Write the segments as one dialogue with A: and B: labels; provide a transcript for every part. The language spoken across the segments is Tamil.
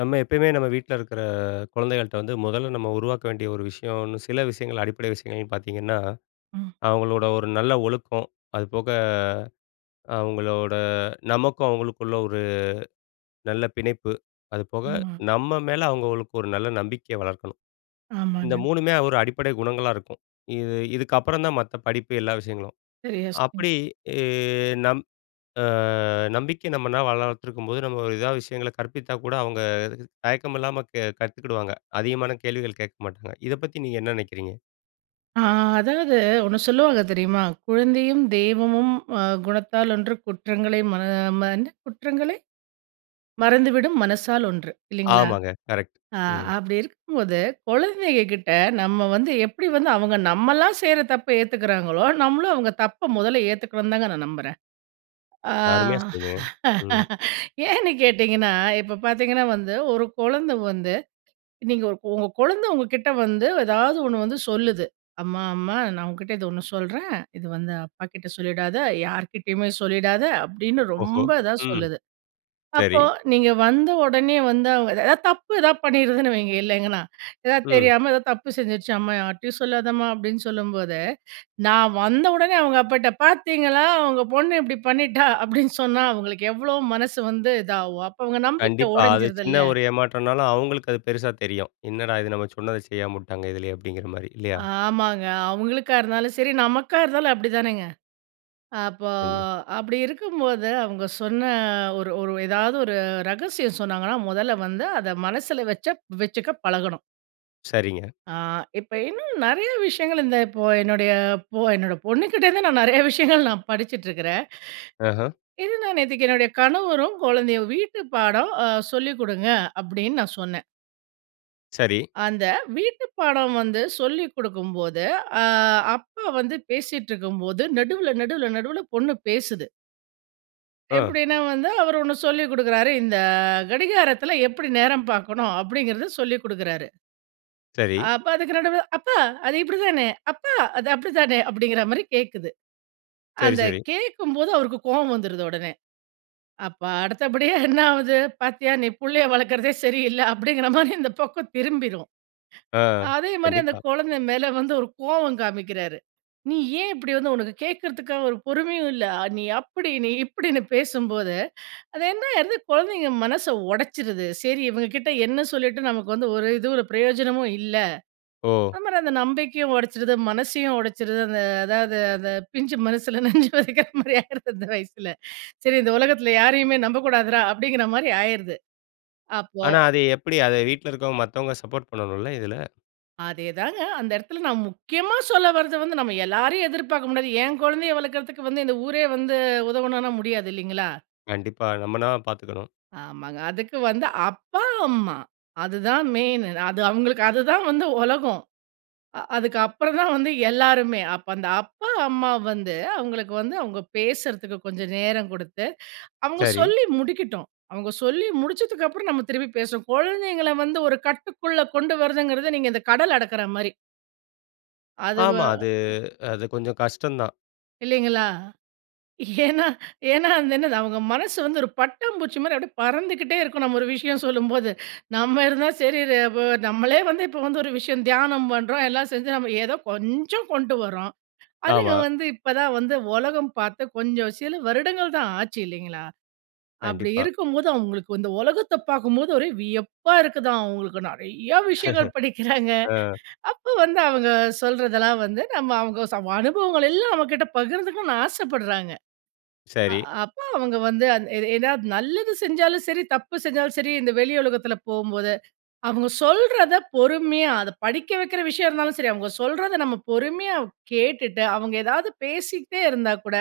A: நம்ம எப்பயுமே நம்ம வீட்ல இருக்கிற குழந்தைகள்ட்ட வந்து, மொதல்ல நம்ம உருவாக்க வேண்டிய ஒரு விஷயன்னு, சில விஷயங்கள், அடிப்படை விஷயங்கள்ன்னு பாத்தீங்கன்னா,
B: ம்.
A: அவங்களோட ஒரு நல்ல ஒழுக்கம். அதுபோக, அவங்களோட நமக்கும் அவங்களுக்குள்ள ஒரு, நல்ல பிணைப்பு. அதுபோக,
B: ம்மா.
A: நம்ம மேல அவங்களுக்கு ஒரு நல்ல நம்பிக்கைய வளர்க்கணும். இந்த
B: ஆமாங்க.
A: மூணுமே ஒரு அடிப்படை குணங்களா இருக்கும். இது இதுக்கப்புறம் தான் மத்த படிப்பு எல்லா விஷயங்களும்.
B: சரியா சொன்
A: அப்படி இ நம் அ நம்பிக்கை நம்மளாம் வள வளர்த்திருக்கும்போது, நம்ம ஒரு ஏதாவது விஷயங்கள கற்பித்தா கூட, அவுங்க இது தயக்கம் இல்லாம க கத்துக்கிடுவாங்க. அதிகமான கேள்விகள் கேட்க மாட்டாங்க. இத பத்தி நீங்க என்ன நினைக்கிறீங்க?
B: ஆ அதாவது, ஒண்ணு சொல்லுவாங்க தெரியுமா? "குழந்தையும் தெய்வமும் அ, குணத்தால் ஒன்று. குற்றங்களை ம மறந்து குற்றங்களை, மறந்துவிடும் மனசால் ஒன்று", இல்லங்களா?
A: ஆமாங்க. கரெக்ட்.
B: அ
A: ம்.
B: அப்படி இருக்கும்போது, குழந்தைகங்க கிட்ட, நம்ம வந்து எப்படி வந்து அவங்க நம்மல்லாம் செய்யுற தப்ப ஏத்துக்குறாங்களோ, நம்மளும் அவுங்க தப்ப மொதல்ல ஏத்துக்கனும்னு தாங்க நான் நம்புறேன். ஆ
A: அருமையா சொன்னீங்க. ம்.
B: ஏன்னு கேட்டீங்கன்னா, இப்ப பாத்தீங்கன்னா வந்து, ஒரு குழந்தை வந்து, நீங்க உங்க உங்க குழந்தை உங்ககிட்ட வந்து, ஏதாவது ஒண்ணு வந்து சொல்லுது. "அம்மா, அம்மா, நான் உன்கிட்ட இது ஒண்ணு சொல்றேன். இது வந்து அப்பாகிட்ட சொல்லிடாத, யார்கிட்டயுமே சொல்லிடாத", அப்படின்னு
A: ஓஹோ!
B: ரொம்ப இதா
A: ம்.
B: சொல்லுது.
A: சரி.
B: அப்போ நீங்க வந்தவொடனே வந்து, அவங்க ஏதாவது தப்பு ஏதாவது பண்ணிருதுன்னு வைங்க, இல்ல எங்கன்னா. ஏதாவது
A: ம்.
B: தெரியாம, ஏதாவது தப்பு செஞ்சுருச்சு, "அம்மா, யார்ட்டயும் சொல்லாதம்மா" அப்படின்னு சொல்லும்போது, நான் வந்தவொடனே அவங்க அப்பாட்ட, "பாத்தீங்களா, உங்க பொண்ணு இப்படி பண்ணிட்டா" அப்படின்னு சொன்னா, அவங்களுக்கு எவ்வளளோ மனசு வந்து இதாகும்? அப்போ அவங்க நம்பிக்க
A: கண்டிப்பா. அது
B: உடைஞ்சிருதுல்ல?
A: சின்ன ஒரு ஏமாற்றம்னாலும், அவங்களுக்கு அது பெருசா தெரியும். "என்னடா இது, நம்ம சொன்னத செய்யாமவுட்டாங்க இதுலையே" அப்படிங்குற மாரி, இல்லயா?
B: ஆமாங்க. அவங்களுக்கா இருந்தாலும் சரி, நமக்கா இருந்தாலும் அப்படிதானங்க? அப்போ,
A: கண்டி
B: அப்படி இருக்கும்போது அவங்க சொன்ன ஒரு ஒரு ஏதாவது ஒரு ரகசியம் சொன்னாங்கன்னா, மொதல்ல வந்து அத மனசுல வச்சக் வச்சுக்க பழகணும்.
A: சரிங்க.
B: ஆ, இப்ப இன்னும் நிறைய விஷயங்கள், இந்த இப்போ என்னுடைய பொ என்னோட பொண்ணுகிட்டருந்து நான் நிறைய விஷயங்கள் நான் படிச்சுட்ருக்குறேன்.
A: அஹா.
B: இது நான் நேத்தைக்கு என்னுடைய கணவரும், குழந்தையும் "வீட்டு பாடம் அ சொல்லிக் கொடுங்க" அப்டின்னு நான் சொன்னேன்.
A: சரி.
B: அந்த வீட்டு பாடம் வந்து சொல்லி குடுக்கும்போது, அ அப்பா வந்து பேசிட்டிருக்கும் போது நடுவுல, நடுவுல, நடுவுல பொண்ணு பேசுது.
A: அஹ்.
B: எப்டின்னா வந்து, அவரு ஒண்ணு சொல்லி கொடுக்குறாரு. இந்த கடிகாரத்துல எப்டி நேரம் பாக்கணும், அப்படிங்றத சொல்லிக் குடுக்குறாரு.
A: சரி.
B: அப்ப அதுக்கு நடுவுல, "அப்பா அது இப்டி தானே? அப்பா அது அப்டிதானே?" அப்டிங்ற மாரி கேக்குது.
A: சரி,
B: அந்த
A: சரி.
B: கேக்கும்போது, அவருக்கு கோவம் வந்துருது உடனே, அப்ப அடுத்தபடியா என்ன ஆகுது? "பாத்தியா நீ புள்ளைய வளக்றதே சரியில்ல" அப்டிங்ற மாரி இந்த பக்கம் திரும்பிரும்.
A: அஹ்,
B: அதே மாரி அந்த
A: கண்டிப்பா.
B: குழந்த மேல வந்து ஒரு கோவம் காமிக்கிறாரு. நீ ஏன் இப்டி வந்து உனக்கு கேட்கறதுக்கா ஒரு பொறுமையும் இல்ல? நீ அப்டி, நீ இப்டின்னு பேசும்போது, அது என்னாயிருது குழந்தைங்க மனச உடைச்சுருது. "சரி, இவங்க கிட்ட என்ன சொல்லிட்டு, நமக்கு வந்து ஒரு இது, ஒரு ப்ரயோஜனமும் இல்ல."
A: ஓ!
B: அந்த மாரி அந்த நம்பிக்கயும் உடைச்சுருது, மனசையும் உடைச்சுருது. அந்த அதாவது அந்த பிஞ்சு மனசுல நஞ்ச வதைக்கிற மாரி ஆயிருது அந்த வயசுல. "சரி, இந்த உலகத்துல யாரையுமே நம்பக்கூடாதுரா" அப்டிங்ற மாரி ஆயிருது. அப்போ
A: ஆனா, அது எப்டி? அத வீட்ல இருக்றவங்க, மத்தவங்க சப்போட் பண்ணணுல இதுல.
B: அதேதாங்க. அந்த இடத்தில நான் முக்கியமா சொல்ல வரது வந்து, நம்ம எல்லாரையும் எதிர்பாக்க முடியாது. என் குழந்தையை வளர்க்குறதுக்கு வந்து, இந்த ஊரே வந்து உதவணும்ன்னா, முடியாது இல்லைங்களா?
A: கண்டிப்பா. நம்ம தான் பாத்துக்கணும்.
B: ஆமாங்க. அதுக்கு வந்து அப்பா, அம்மா. அதுதான் மெயினு. அது அவங்களுக்கு அதுதான் வந்து உலகம். அ அதுக்கப்புறம் தான் வந்து எல்லாருமே. அப்போ அந்த அப்பா அம்மா வந்து, அவங்களுக்கு வந்து அவுங்க பேசறதுக்கு கொஞ்சம் நேரம் குடுத்து, அவுங்க
A: சரி.
B: சொல்லி முடிக்கட்டும். அவுங்க சொல்லி முடிச்சதுக்கப்பறம் நம்ம திரும்பி பேசுவோம். குழந்தைங்கள வந்து ஒரு கட்டுக்குள்ள கொண்டு வரதுங்கிறது நீங்க இந்த கடல் அடக்கற மாரி. அது வ
A: ஆமா. அது, அது கொஞ்சம் கஷ்டம் தான்.
B: இல்லைங்களா? ஏன்னா, ஏன்னா அது என்னது அவங்க மனசு வந்து ஒரு பட்டாம் பூச்சி மாரி அப்படியே பறந்துகிட்டே இருக்கும் நம்ம ஒரு விஷயம் சொல்லும்போது. நம்ம இருந்தா சரி ர வ நம்மளே வந்து இப்ப வந்து ஒரு விஷயம் தியானம் பண்றோம். எல்லாம் செஞ்சு நம்ம ஏதோ கொஞ்சம் கொண்டு வரோம். அதுங்க
A: ஆமா.
B: வந்து இப்ப தான் வந்து உலகம் பாத்து, கொஞ்சம் சில வருடங்கள் தான் ஆச்சு, இல்லைங்களா? அப்படி
A: கண்டிப்பா.
B: இருக்கும்போது அவுங்களுக்கு இந்த உலகத்த பாக்கும்போது, ஒரே வியப்பா இருக்குதாம். அவுங்களுக்கு நெறைய விஷயங்கள் படிக்கிறாங்க.
A: அ.
B: அப்போ வந்து அவுங்க சொல்றதெல்லாம் வந்து நம்ம அவுங்க ச அனுபவங்கள் எல்லாம் நம்மகிட்ட பகிர்ந்துக்கனுன்னு ஆசப்படுறாங்க. அ
A: சரி.
B: அப்போ அவுங்க வந்து அது ஏதாவது நல்லது செஞ்சாலும் சரி, தப்பு செஞ்சாலும் சரி, இந்த வெளி உலகத்தில போம்போது, அவுங்க சொல்றத பொறுமையா, அதை படிக்க வைக்கிற விஷயம் இருந்தாலும் சரி. அவுங்க சொல்றத நம்ம பொறுமையா கேட்டுட்டு, அவுங்க ஏதாவது பேசிக்ட்டே இருந்தா கூட,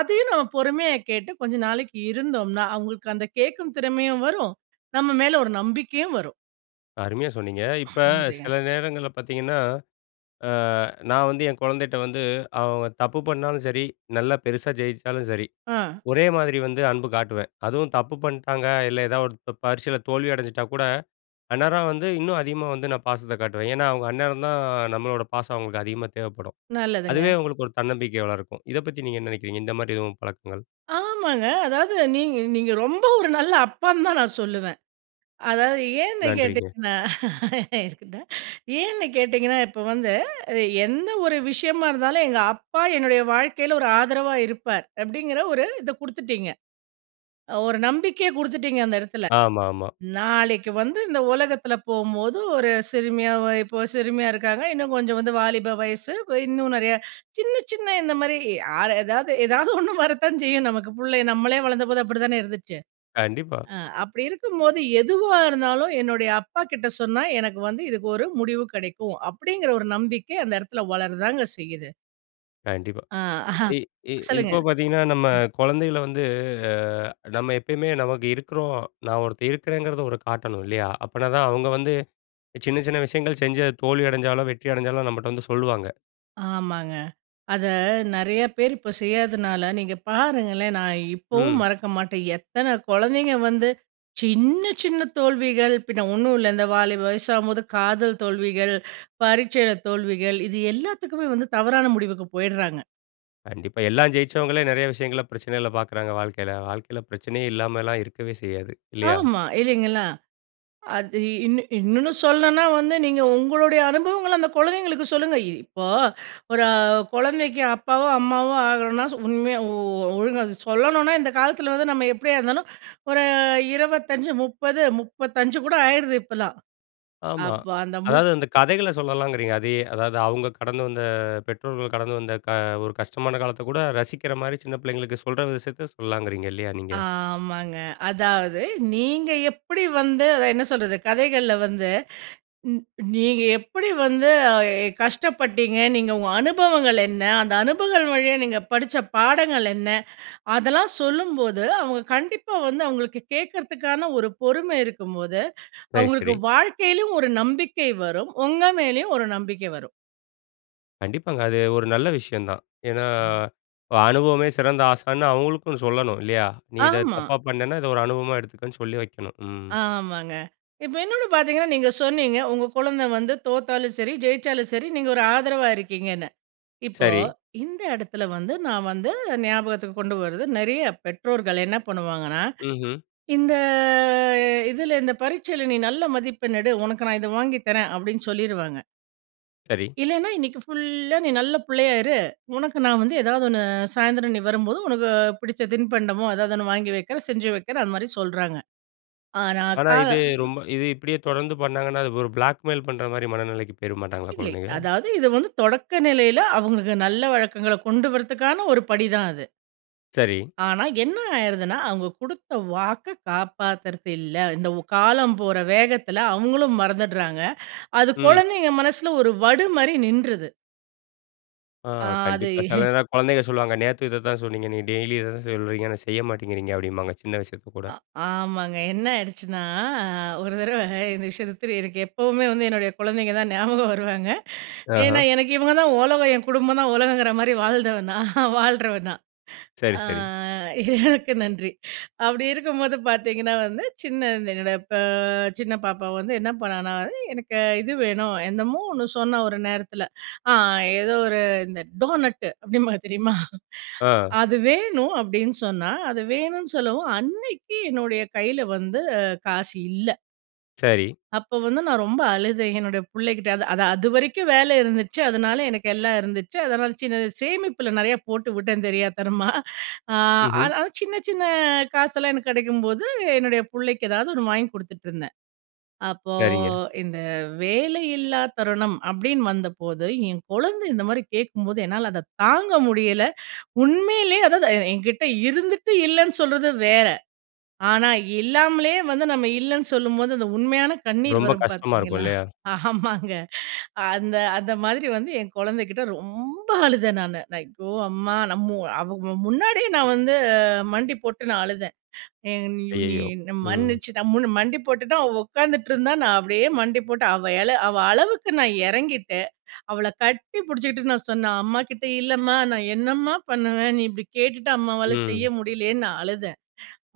B: அதையும் நாம பொறுமையா கேட்டு கொஞ்ச நாளைக்கு இருந்தோம்ன்னா, அவுங்களுக்கு அந்த கேட்கும் திறமையும் வரும். நம்ம மேல ஒரு நம்பிக்கையும் வரும்.
A: அருமையா சொன்னீங்க. இப்ப
B: நன்றிங்க.
A: சில நேரங்கள்ல பார்த்தீங்கன்னா, அ நான் வந்து என் கொழந்தைட்ட வந்து, அவங்க தப்பு பண்ணாலும் சரி, நல்லா பெருசா ஜெயிச்சாலும் சரி,
B: ஆ.
A: ஒரே மாதிரி வந்து அன்பு காட்டுவேன். அதுவும் தப்பு பண்ட்டாங்க. இல்ல, ஏதாவது ஒரு ப பரிட்சைல தோல்வி அடைஞ்சிட்டா கூட, அந்நேரம் வந்து, இன்னும் அதிகமா வந்து, நான் பாசத்தை காட்டுவேன். ஏன்னா, அவுங்க அந்நேரம் தான், நம்மளோட பாசம் அவங்களுக்கு அதிகமா தேவைப்படும்.
B: நல்லதுங்க.
A: அதுவே, அவங்களுக்கு ஒரு தன்னம்பிக்கைய வளர்க்கும். இத பத்தி நீங்க என்ன நெனைக்கிறீங்க? இந்த மாதிரி எதுவும் பழக்கங்கள்?
B: ஆ மாங்க. அதாவது நீங்க நீங்க ரொம்ப ஒரு நல்ல அப்பான்னு தான், நான் சொல்லுவேன். அதாவது ஏன்னு
A: நன்றிங்க.
B: கேட்டிங்கன்னா? இருக்கட்டும். ஏன்னு கேட்டிங்கன்னா? இப்ப வந்து, எ எந்த ஒரு விஷயமா இருந்தாலும், எங்க அப்பா என்னுடைய வாழ்க்கையில ஒரு ஆதரவா இருப்பார், அப்பிடீங்கிற ஒரு இத குடுத்துட்டீங்க. அ ஒரு நம்பிக்கைய குடுத்துட்டீங்க, அந்த எடத்துல.
A: ஆமாமா.
B: நாளைக்கு வந்து இந்த உலகத்துல போகும்போது ஒரு சிறுமியா, ஒ இப்போ சிறுமியா இருக்காங்க. இன்னும் கொஞ்சம் வந்து வாலிப வயசு. ப இன்னும் நெறைய. சின்ன, சின்ன இந்த மாரி யாரு ஏதாவது ஏதாவது ஒண்ணு வரத்தான் செய்யும் நமக்கு. புள்ளை நம்மளே வளர்ந்த போது அப்படி தான இருந்துச்சு.
A: கண்டிப்பா.
B: ஆ அப்படி இருக்கும்போது, எதுவா இருந்தாலும் என்னுடைய அப்பாகிட்ட சொன்னா, எனக்கு வந்து இதுக்கு ஒரு முடிவு கெடைக்கும். அப்பிடீங்கிற ஒரு நம்பிக்கை அந்த எடத்துல வளரதாங்க செய்யுது.
A: கண்டிப்பா.
B: அ, அஹ.
A: இ இ
B: சொல்லுங்க..
A: இப்போ பார்த்தீங்கன்னா, நம்ம குழந்தைகள வந்து அ, நம்ம எப்பயுமே நமக்கு இருக்கிறோம். நான் ஒருத்தன் இருக்கிறேங்கிறத ஒரு காட்டணும், இல்லையா? அப்பனா தான் அவங்க வந்து, சின்ன, சின்ன விஷயங்கள் செஞ்சு அது தோல்வி அடைஞ்சாலும், வெற்றி அடைஞ்சாலும் நம்மட்ட வந்து சொல்லுவாங்க.
B: ஆமாங்க. அத நிறைய பேரு இப்போ செய்யாதனால, நீங்க பாருங்களேன், நான் இப்பவும்
A: ம்.
B: மறக்க மாட்டேன். எத்தன குழந்தைங்க வந்து சின்ன, சின்ன தோல்விகள் பின்னே ஒன்னும் இல்ல, இந்த வாலிப வயசாகும்போது காதல் தோல்விகள், பரீட்சைல தோல்விகள். இது எல்லாத்துக்குமே வந்து தவறான முடிவுக்கு போயிடுறாங்க.
A: கண்டிப்பா, எல்லாம் ஜெயிச்சவங்களே நிறைய விஷயங்கள்ல பிரச்சனைகள பார்க்கறாங்க, வாழ்க்கையில. வாழ்க்கையில பிரச்சனையே இல்லாமல்லாம் இருக்கவே செய்யாது, இல்லையா?
B: ஆமா, இல்லைங்களா? அது இன்னு இன்னொன்னு சொல்லணுனா வந்து, நீங்க உங்களுடைய அனுபவங்கள அந்த குழந்தைங்களுக்கு சொல்லுங்க. இ இப்போ ஒரு அ, குழந்தைக்கு அப்பாவோ, அம்மாவோ ஆகணும்னா சு உண்மையா ஓ ஒழுங்கா சொல்லணுனா, இந்த காலத்துல வந்து நம்ம எப்படியா இருந்தாலும், ஒரு 25, 30, 35 கூட ஆயிருது இப்பல்லாம்.
A: ஆமா.
B: அப்போ அந்த முப்
A: அதாவது அந்த கதைகள சொல்லலாங்கிறீங்க, அதையே. அதாவது அவங்க கடந்து வந்த பெற்றோர்கள் கடந்து வந்த க ஒரு கஷ்டமான காலத்த கூட, ரசிக்கிற மாரி சின்ன பிள்ளைங்களுக்கு சொல்ற விஷயத்த சொல்லலாங்கிறீங்க, இல்லையா நீங்க?
B: ஆமாங்க. அதாவது நீங்க எப்படி வந்து அத என்ன சொல்றது, கதைகள்ல வந்து நீ நீங்க எப்படி வந்து அ, எ, கஷ்டப்பட்டீங்க, நீங்க உங்க அனுபவங்கள் என்ன? அந்த அனுபவங்கள் வழியா நீங்க படிச்ச பாடங்கள் என்ன? அதெல்லாம் சொல்லும்போது, அவுங்க கண்டிப்பா வந்து அவுங்களுக்கு கேட்கறதுக்கான ஒரு பொறுமை இருக்கும்போது,
A: சரி,
B: அவுங்களுக்கு
A: சரி.
B: வாழ்க்கைலயும் ஒரு நம்பிக்கை வரும். உங்க மேலயும் ஒரு நம்பிக்கை வரும்.
A: கண்டிப்பாங்க. அது ஒரு நல்ல விஷயம் தான். ஏன்னா, இப்ப அனுபவமே சிறந்த ஆசான்னு அவங்களுக்கும் சொல்லணும் இல்லையா? நீ இத
B: ஆமா.
A: தப்பா பண்ணேனா, இத ஒரு அனுபவமா எடுத்துக்கன்னு, சொல்லி வைக்கணும். ம்.
B: ஆமாங்க. இப்போ இன்னொன்னு பார்த்தீங்கன்னா, நீங்க சொன்னீங்க உங்க கொழந்த வந்து தோத்தாலும் சரி, ஜெயிச்சாலும் சரி நீங்க ஒரு ஆதரவா இருக்கீங்கன்னு. இப்போ,
A: சரி.
B: இந்த எடத்துல வந்து நான் வந்து ஞாபகத்துக்கு கொண்டு வர்றது நெறைய பெற்றோர்கள் என்ன பண்ணுவாங்கன்னா,
A: ம்ஹ்ம்.
B: "இந்த இதுல இந்த பரீட்சையில, நீ நல்ல மதிப்பெண் எடு. உனக்கு நான் இத வாங்கிதரேன்" அப்டின்னு சொல்லிருவாங்க.
A: சரி.
B: இல்லைன்னா "இன்னைக்கு ஃபுல்லா நீ நல்ல புள்ளையா இரு. உனக்கு நான் வந்து ஏதாவது ஒண்ணு சாயந்திரம் நீ வரும்போது, உனக்கு புடிச்ச தின்பண்டமோ, ஏதாவது ஒண்ணு வாங்கி வக்கிறேன், செஞ்சு வக்கிறேன்." அந்த மாதிரி சொல்றாங்க. ஆனா க
A: ஆனா, இது ரொம்ப இது இப்டியே தொடர்ந்து பண்ணாங்கன்னா, அது ஒரு பிளாக் மெய்ல் பண்ற மாரி மனநெலைக்கி போயிற மாட்டாங்களா,
B: இல்லை.
A: கொழந்தைங்க?
B: அதாவது இது வந்து தொடக்க நிலையில, அவுங்களுக்கு நல்ல வழக்கங்கள கொண்டு வரதுக்கான ஒரு படிதான் அது.
A: சரி.
B: ஆனா என்ன ஆய்றதுன்னா, அவுங்க குடுத்த வாக்க காப்பாத்துறது இல்ல. இந்த ஓ காலம் போற வேகத்துல அவங்களும் மறந்துட்றாங்க, அது
A: ம்.
B: கொழந்தைங்க மனசுல ஒரு வடு மாரி நின்றுது.
A: அ
B: அ, அது
A: கண்டிப்பா, சில நேரம், குழந்தைக சொல்லுவாங்க, நேத்து இத தான் சொன்னீங்க, நீங்க டெய்லி இத தான் சொல்றீங்க. ஆனா, செய்ய மாட்டேங்கிறீங்க அப்படின்பாங்க, சின்ன விஷயத்த கூட.
B: அ. ஆமாங்க, என்ன ஆயிடுச்சுன்னா ஒரு தடவ இந்த விஷயத்த திரு எனக்கு எப்பவுமே வந்து என்னுடைய குழந்தைங்க தான் ஞாபகம் வருவாங்க. ஏன்னா,
A: ஆஹ.
B: எனக்கு இவங்க தான் உலகம். என் குடும்பம் தான் உலகங்குற மாதிரி, வாழ்ந்தவ நான் வாழுறவ நான்.
A: சரி,
B: அ
A: சரி.
B: இறைவனுக்கு நன்றி. அப்படி இருக்கும்போது பார்த்தீங்கன்னா வந்து சின்ன என்னோடய ப சின்ன பாப்பா வந்து, என்ன பண்ணான்னா? அது எனக்கு இது வேணும் என்னமோ ஒண்ணு சொன்னா, ஒரு நேரத்துல. அ ஏதோ ஒரு இந்த டோனட் அப்படிம்பாங்க தெரியுமா?
A: அ.
B: "அது வேணும்" அப்படின்னு சொன்னா, அது வேணும்ன்னு சொல்லவும், அன்னைக்கு என்னுடைய கைல வந்து காசு இல்ல
A: சரி.
B: அப்போ வந்து நான் ரொம்ப அழுதேன், என்னுடைய புள்ளகிட்ட. அது அது அதுவரைக்கும் வேல இருந்துச்சு. அதனால எனக்கு எல்லாம் இருந்துச்சு. அதனால சின்ன சேமிப்பில நெறைய போட்டு விட்டேன் தெரியாத்தனமா. அ
A: ம்ஹ்ம்.
B: ஆனாலும் சின்ன சின்ன காசெல்லாம் எனக்கு கெடைக்கும்போது என்னுடைய பிள்ளைக்கு எதாவது ஒண்ணு வாங்கி குடுத்துட்டுருந்தேன். அப்போ
A: சரிங்க.
B: இந்த வேலையில்லா தருணம், அப்படின்னு வந்தபோது, என் குழந்தை இந்த மாரி கேட்கும்போது என்னால அத தாங்க முடியல. உண்மையிலயே அதாவது, எ எங்கிட்டே இருந்துட்டு இல்லன்னு சொல்றது வேற, ஆனா இல்லாமலயே வந்து நம்ம இல்லன்னு சொல்லும்போது அந்த உண்மையான கண்ணீர்
A: ரொம்ப
B: வரும்
A: கஷ்டமா இருக்கும்,
B: பார்த்தீங்களா!
A: இல்லையா?
B: ஆமாங்க. அந்த அந்த மாதிரி வந்து என் குழந்தைகிட்ட ரொம்ப அழுதேன் நானு. ஐயோ! அம்மா நம்ம அவ வ முன்னாடியே நான் வந்து மண்டி போட்டு நான் அழுதேன். எ நீயு நீ
A: அய்யய்யோ!
B: என்ன
A: ம்.
B: மன்னிச்சு அம்முன்னு மண்டி போட்டுட்டு அவ உட்காந்துட்ருந்தா, நான் அப்படியே மண்டி போட்டு அவ இல அவ அளவுக்கு நான் இறங்கிட்டேன். அவள கட்டி பிடிச்சிட்டு நான் சொன்னேன். அம்மாகிட்ட இல்லம்மா, நான் என்னம்மா பண்ணுவேன். நீ இப்படி கேட்டுட்டு அம்மாவால செய்ய
A: ம்.
B: முடியலையே! ன்னு நான் அழுதேன்.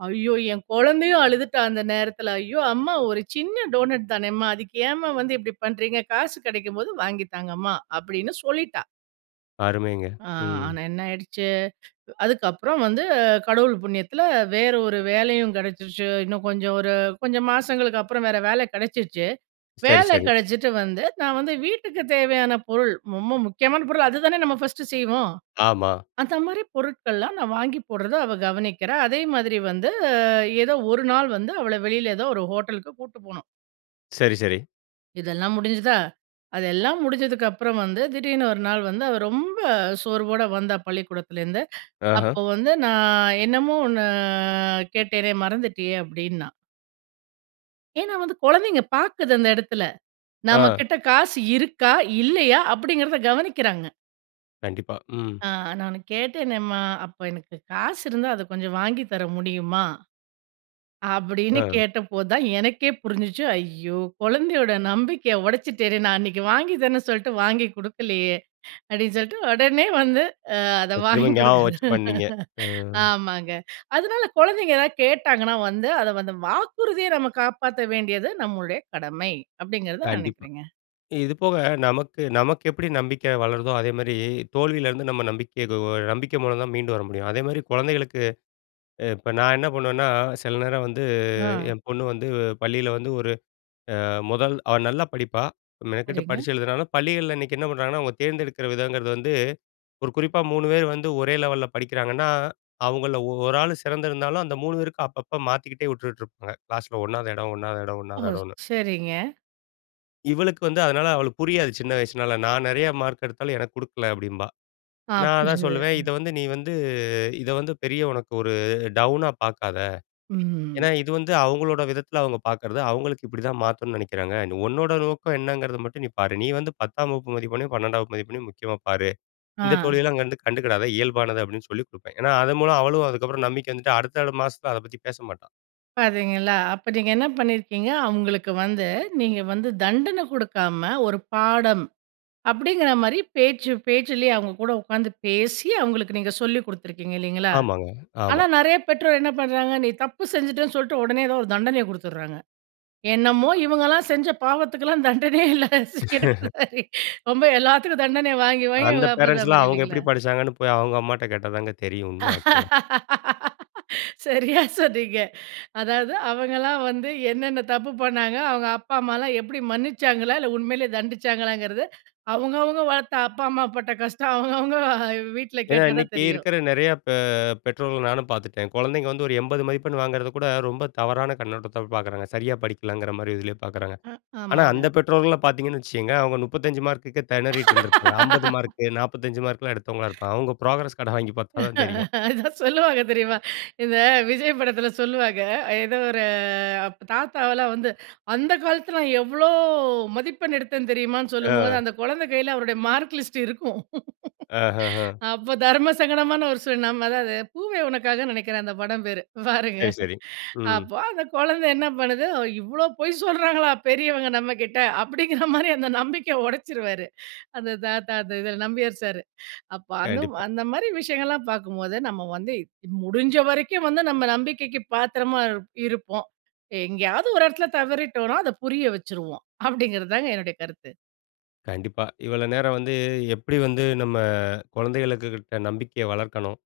B: ஐயோ! என் குழந்தையும் அழுதுட்டா, அந்த நேரத்தில. "ஐயோ! அம்மா ஒரு சின்ன டோனட் தானே அம்மா. அதுக்கு ஏம்மா வந்து இப்படி பண்ணுறீங்க? காசு கெடைக்கும் போது வாங்கி தாங்கம்மா." அப்படின்னு சொல்லிட்டா.
A: அருமைங்க.
B: அ,
A: ம்.
B: ஆனா என்னாயிடுச்சு. அ அதுக்கப்புறம் வந்து, கடவுள் புண்ணியத்துல வேற ஒரு வேலையும் கிடைச்சுருச்சு. இன்னும் கொஞ்சம் ஒரு கொஞ்சம் மாசங்களுக்கப்புறம் வேற வேல கிடைச்சுருச்சு.
A: சரி,
B: வேல
A: சரி.
B: கிடைச்சிட்டு வந்து நான் வந்து வீட்டுக்கு தேவையான பொருள். ரொம்ப முக்கியமான பொருள். அதுதான நம்ம ஃபஸ்ட்டு செய்வோம்?
A: ஆமா.
B: அந்த மாரி பொருட்கள்லாம் நான் வாங்கி போட்றதா அவ கவனிக்கிறா. அதே மாதிரி வந்து ஏதோ ஒரு நாள் வந்து அவள வெளில ஏதோ ஒரு ஹோட்டலுக்கு கூட்டு போனோம்.
A: சரி, சரி.
B: இதெல்லாம் முடிஞ்சுதா, அதெல்லாம் முடிஞ்சதுக்கு அப்புறம் வந்து, திடீர்னு ஒரு நாள் வந்து, அவ ரொம்ப சோர்வோடு வந்தா பள்ளிக்கூடத்திலருந்து.
A: ஆஹ.
B: அப்ப வந்து நான் என்னமோ ஒண்ணு கேட்டேனே மறந்திட்டியே! அப்டின்னா... ஏன்னா வந்து, குழந்தைங்க பாக்குது அந்த இடத்துல.
A: அ.
B: நம்மகிட்ட காசு இருக்கா, இல்லையா அப்படிங்கறத கவனிக்கிறாங்க.
A: கண்டிப்பா. ம்.
B: அ நானு கேட்டேனேம்மா, அப்போ எனக்கு காசு இருந்தா அத கொஞ்சம் வாங்கி தர முடியுமா? அப்டின்னு
A: அ.
B: கேட்டப்போதுதா எனக்கே புரிஞ்சுச்சு. ஐயோ! குழந்தையோட நம்பிக்கைய உடைச்சுட்டேனே! நான் அன்னிக்கு வாங்கி தரன்னு சொல்ட்டு வாங்கி குடுக்கலையே! அப்டின்னு சொல்ட்டு உடனே வந்து அ அத
A: இப்ப திரும்ப
B: வாங்கி குடுக்க
A: ஞாபகம் வச்சு பண்ணீங்க. அ.
B: ஆமாங்க. அதனால குழந்தைங்க எதாவது கேட்டாங்கனா வந்து, அத வந்து வாக்குறுதிய நம்ம காப்பாத்த வேண்டியது நம்முடைய கடமை! அப்டிங்கறது
A: கண்டிப்பா.
B: நினைக்கிறங்க.
A: இது போக நமக்கு நமக்கு எப்படி நம்பிக்கை வளருதோ அதேமாரி, தோல்வியிலிருந்து நம்ம நம்பிக்கை எதோ நம்பிக்கை மூலம் தான் மீண்டும் வர முடியும். அதேமாதிரி குழந்தைகளுக்கு இப்ப நா என்ன பண்ணுவேன்னா, சில நேரம் வந்து
B: அ.
A: என் பொண்ணு வந்து பள்ளியில வந்து ஒரு அ முதல் அவ நல்லா படிப்பா. மெனக்கெட்டு
B: சரிங்க.
A: படிச்சு எழுதுனாலும், பள்ளிகள்ல இன்னைக்கு என்ன பண்ணுறாங்கன்னா, அவங்க தேர்ந்தெடுக்குற விதங்கிறது வந்து ஒரு குறிப்பா 3 பேர் வந்து ஒரே லெவலல்ல படிக்கிறாங்கன்னா, அவங்கள 1 ஆள் சிறந்திருந்தாலும், அந்த 3 பேருக்கும், அப்பப்போ மாத்திக்கிட்டே உட்டுட்டு இருப்பாங்க. க்ளாஸ்ல 1வது இடம், 1வது இடம்,
B: ஓ,
A: 1வது இடம்னு.
B: சரிங்க.
A: இவளுக்கு வந்து, அதனால அவளுக்கு புரியாது சின்ன வயசுனால. "நான் நிறைய மார்க் எடுத்தாலும், எனக்கு குடுக்கல" அப்பிடீம்பா.
B: ஆ,
A: நான் அதான்
B: புரிஞ்சுது.
A: சொல்லுவேன். "இத
B: ம்.
A: வந்து நீ வந்து, இத வந்து பெரிய உனக்கு ஒரு, டவுனா பார்க்காத.
B: ம்.
A: ஏன்னா இது வந்து அவுங்களோட விதத்துல, அவுங்க பார்க்குறது. அவுங்களுக்கு இப்படி தான் மாத்தணும்னு நினைக்கிறாங்க. உன்னோட நோக்கம் என்னங்கிறத மட்டும் நீ பாரு. நீ வந்து பத்தாம் வகுப்பு மதிப்பெண்ணையும், பன்னெண்டாம் வகுப்பு மதிப்பெண்ணையும், முக்கியமா பாரு.
B: ஆ.
A: இந்த தோல்வியெல்லாம் அங்கருந்து கண்டுக்கிடாத இயல்பானது", அப்பிடீன்னு சொல்லி குடுப்பேன். ஏன்னா, அதன் மூலம் அவளும் அதுக்கப்புறம் நம்பிக்கை வந்துட்டு, அடுத்தடுத்த மாசத்துல அத பத்தி பேசமாட்டா.
B: பார்த்தீங்களா, அப்ப நீங்க என்ன பண்ணியிருக்கீங்க அவுங்களுக்கு வந்து, நீங்க வந்து தண்டனை குடுக்காம, "ஒரு பாடம்", அப்பிடீங்கிற மாரி பேச்சு பேச்சிலேயே அவுங்க கூட உட்காந்து பேசி, அவுங்களுக்கு நீங்க சொல்லி குடுத்துருக்கீங்க, இல்லைங்களா?
A: ஆமாங்க.
B: ஆனா
A: ஆமா.
B: நெறைய பெற்றோர் என்ன பண்ணுறாங்க, நீ தப்பு செஞ்சுட்டேன்னு சொல்லிட்டு, உடனே ஏதோ ஒரு தண்டனைய குடுத்துடுறாங்க. என்னமோ இவங்கள்லாம் செஞ்ச பாவத்துக்குல்லாம் தண்டனையே இல்ல. [unintelligible] ரொம்ப எல்லாத்துக்கும் தண்டனைய வாங்கி, வாங்கி
A: அந்த
B: அவங்களுக்கு அப்ப தான்
A: பேரன்ட்ஸ்லாம்
B: புரியும்,
A: அவுங்க
B: இல்லைங்களா?
A: எப்படி படிச்சாங்கன்னு போய், அவங்க அம்மாட்ட கேட்டா தாங்க தெரியும், உண்மை ஆக்சுவலா.
B: சரியா சொன்னீங்க. அதாவது, அவங்கலாம் வந்து என்னென்ன தப்பு பண்ணாங்க. அவங்க அப்பா, அம்மாலாம் எப்பிடி, மன்னிச்சாங்களா இல்ல, உண்மைலயே தண்டிச்சாங்களாங்கிறதை, அவங்க, அவங்க வளர்த்த அப்பா, அம்மா பட்ட கஷ்டம், அவங்கவங்க அ, வீட்டுல
A: ஏன்னா,
B: கேட்டா தான்
A: இன்னைக்கு
B: தெரியும்.
A: இருக்கிற நெறைய பெ பெற்றோர்கள நானும் பார்த்துட்டேன். குழந்தைங்க வந்து ஒரு 80 மதிப்பெண் வாங்குறத கூட, ரொம்ப தவறான கண்ணோட்டத்தோட பார்க்குறாங்க. சரியா படிக்கலங்கிற மாரி இதுலயே பார்க்குறாங்க.
B: அ,
A: ஆனா, அந்த
B: ஆமாங்க.
A: பெற்றோர்கள்லாம் பார்த்தீங்கன்னு வச்சுக்கங்க, அவுங்க 35 மார்க்குக்கே திணறிட்டுருந்துருப்பாங்க. 50 மார்க்கு, 45 மார்க்லாம் எடுத்தவங்களா இருப்பாங்க. அவங்க ப்ரோக்ரஸ் கார்டை வாங்கி பார்த்தா தான் தெரியும்.
B: அதான் சொல்லுவாங்க,
A: ஓ!
B: தெரியுமா? இந்த விஜய் படத்துல சொல்லுவாங்க. ஏதோ ஒரு அப்ப தாத்தாவெல்லாம் வந்து, அந்த காலத்துல நான் எவ்வளோ மதிப்பெண் எடுத்தேன் தெரியுமான்னு சொல்லும்போது,
A: ஆ.
B: அந்த குழந்தை கையில அவருடைய மார்க் லிஸ்ட் இருக்கும்.
A: அஹஹான்.
B: அப்போ தர்மசங்கடமான ஒரு சூழல். நம்ம அதாவது, "பூவே உனக்காக" நினைக்கிறேன், அந்த படம் பேரு. பாருங்க!
A: சரி, சரி. ம்.
B: அப்போ அந்த குழந்தை என்ன பண்ணுது, "இவ்வளோ பொய் சொல்றாங்களா, பெரியவங்க நம்ம கிட்ட?" அப்பிடீங்கிற மாரி, அந்த நம்பிக்கைய உடைச்சுருவாரு, அந்த தாத்தா, அந்த இதுல நம்பியார் சாரு. அப்போ அந்த
A: கண்டிப்பா.
B: அந்த மாரி விஷயங்கள்லாம் பார்க்கும்போது, நம்ம வந்து இ, முடிஞ்ச வரைக்கும் வந்து நம்ம நம்பிக்கைக்கு பாத்திரமா இரு இருப்போம். எங்கேயாவது ஒரு இடத்துல தவறிட்டோம்னா, அதை புரிய வச்சுருவோம். அப்பிடீங்கிறது தாங்க என்னுடைய கருத்து.
A: கண்டிப்பா. இவ்வளோ நேரம் வந்து, "எப்பிடி வந்து நம்ம, குழந்தைகளுக்கு கிட்ட நம்பிக்கைய வளர்க்கணும்.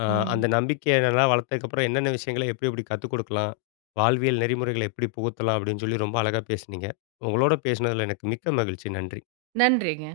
A: அ,
B: ம்.
A: அந்த நம்பிக்கைய நல்லா வளர்த்ததுக்கப்புறம், என்னென்ன விஷயங்கள, எப்படி எப்படி கத்துக் குடுக்கலாம்? வாழ்வியல் நெறிமுறைகள எப்படி புகுத்தலாம்?" அப்படின்னு சொல்லி, ரொம்ப அழகா பேசினீங்க. உங்களோட பேசினதுல எனக்கு மிக்க மகிழ்ச்சி. நன்றி.
B: நன்றிங்க.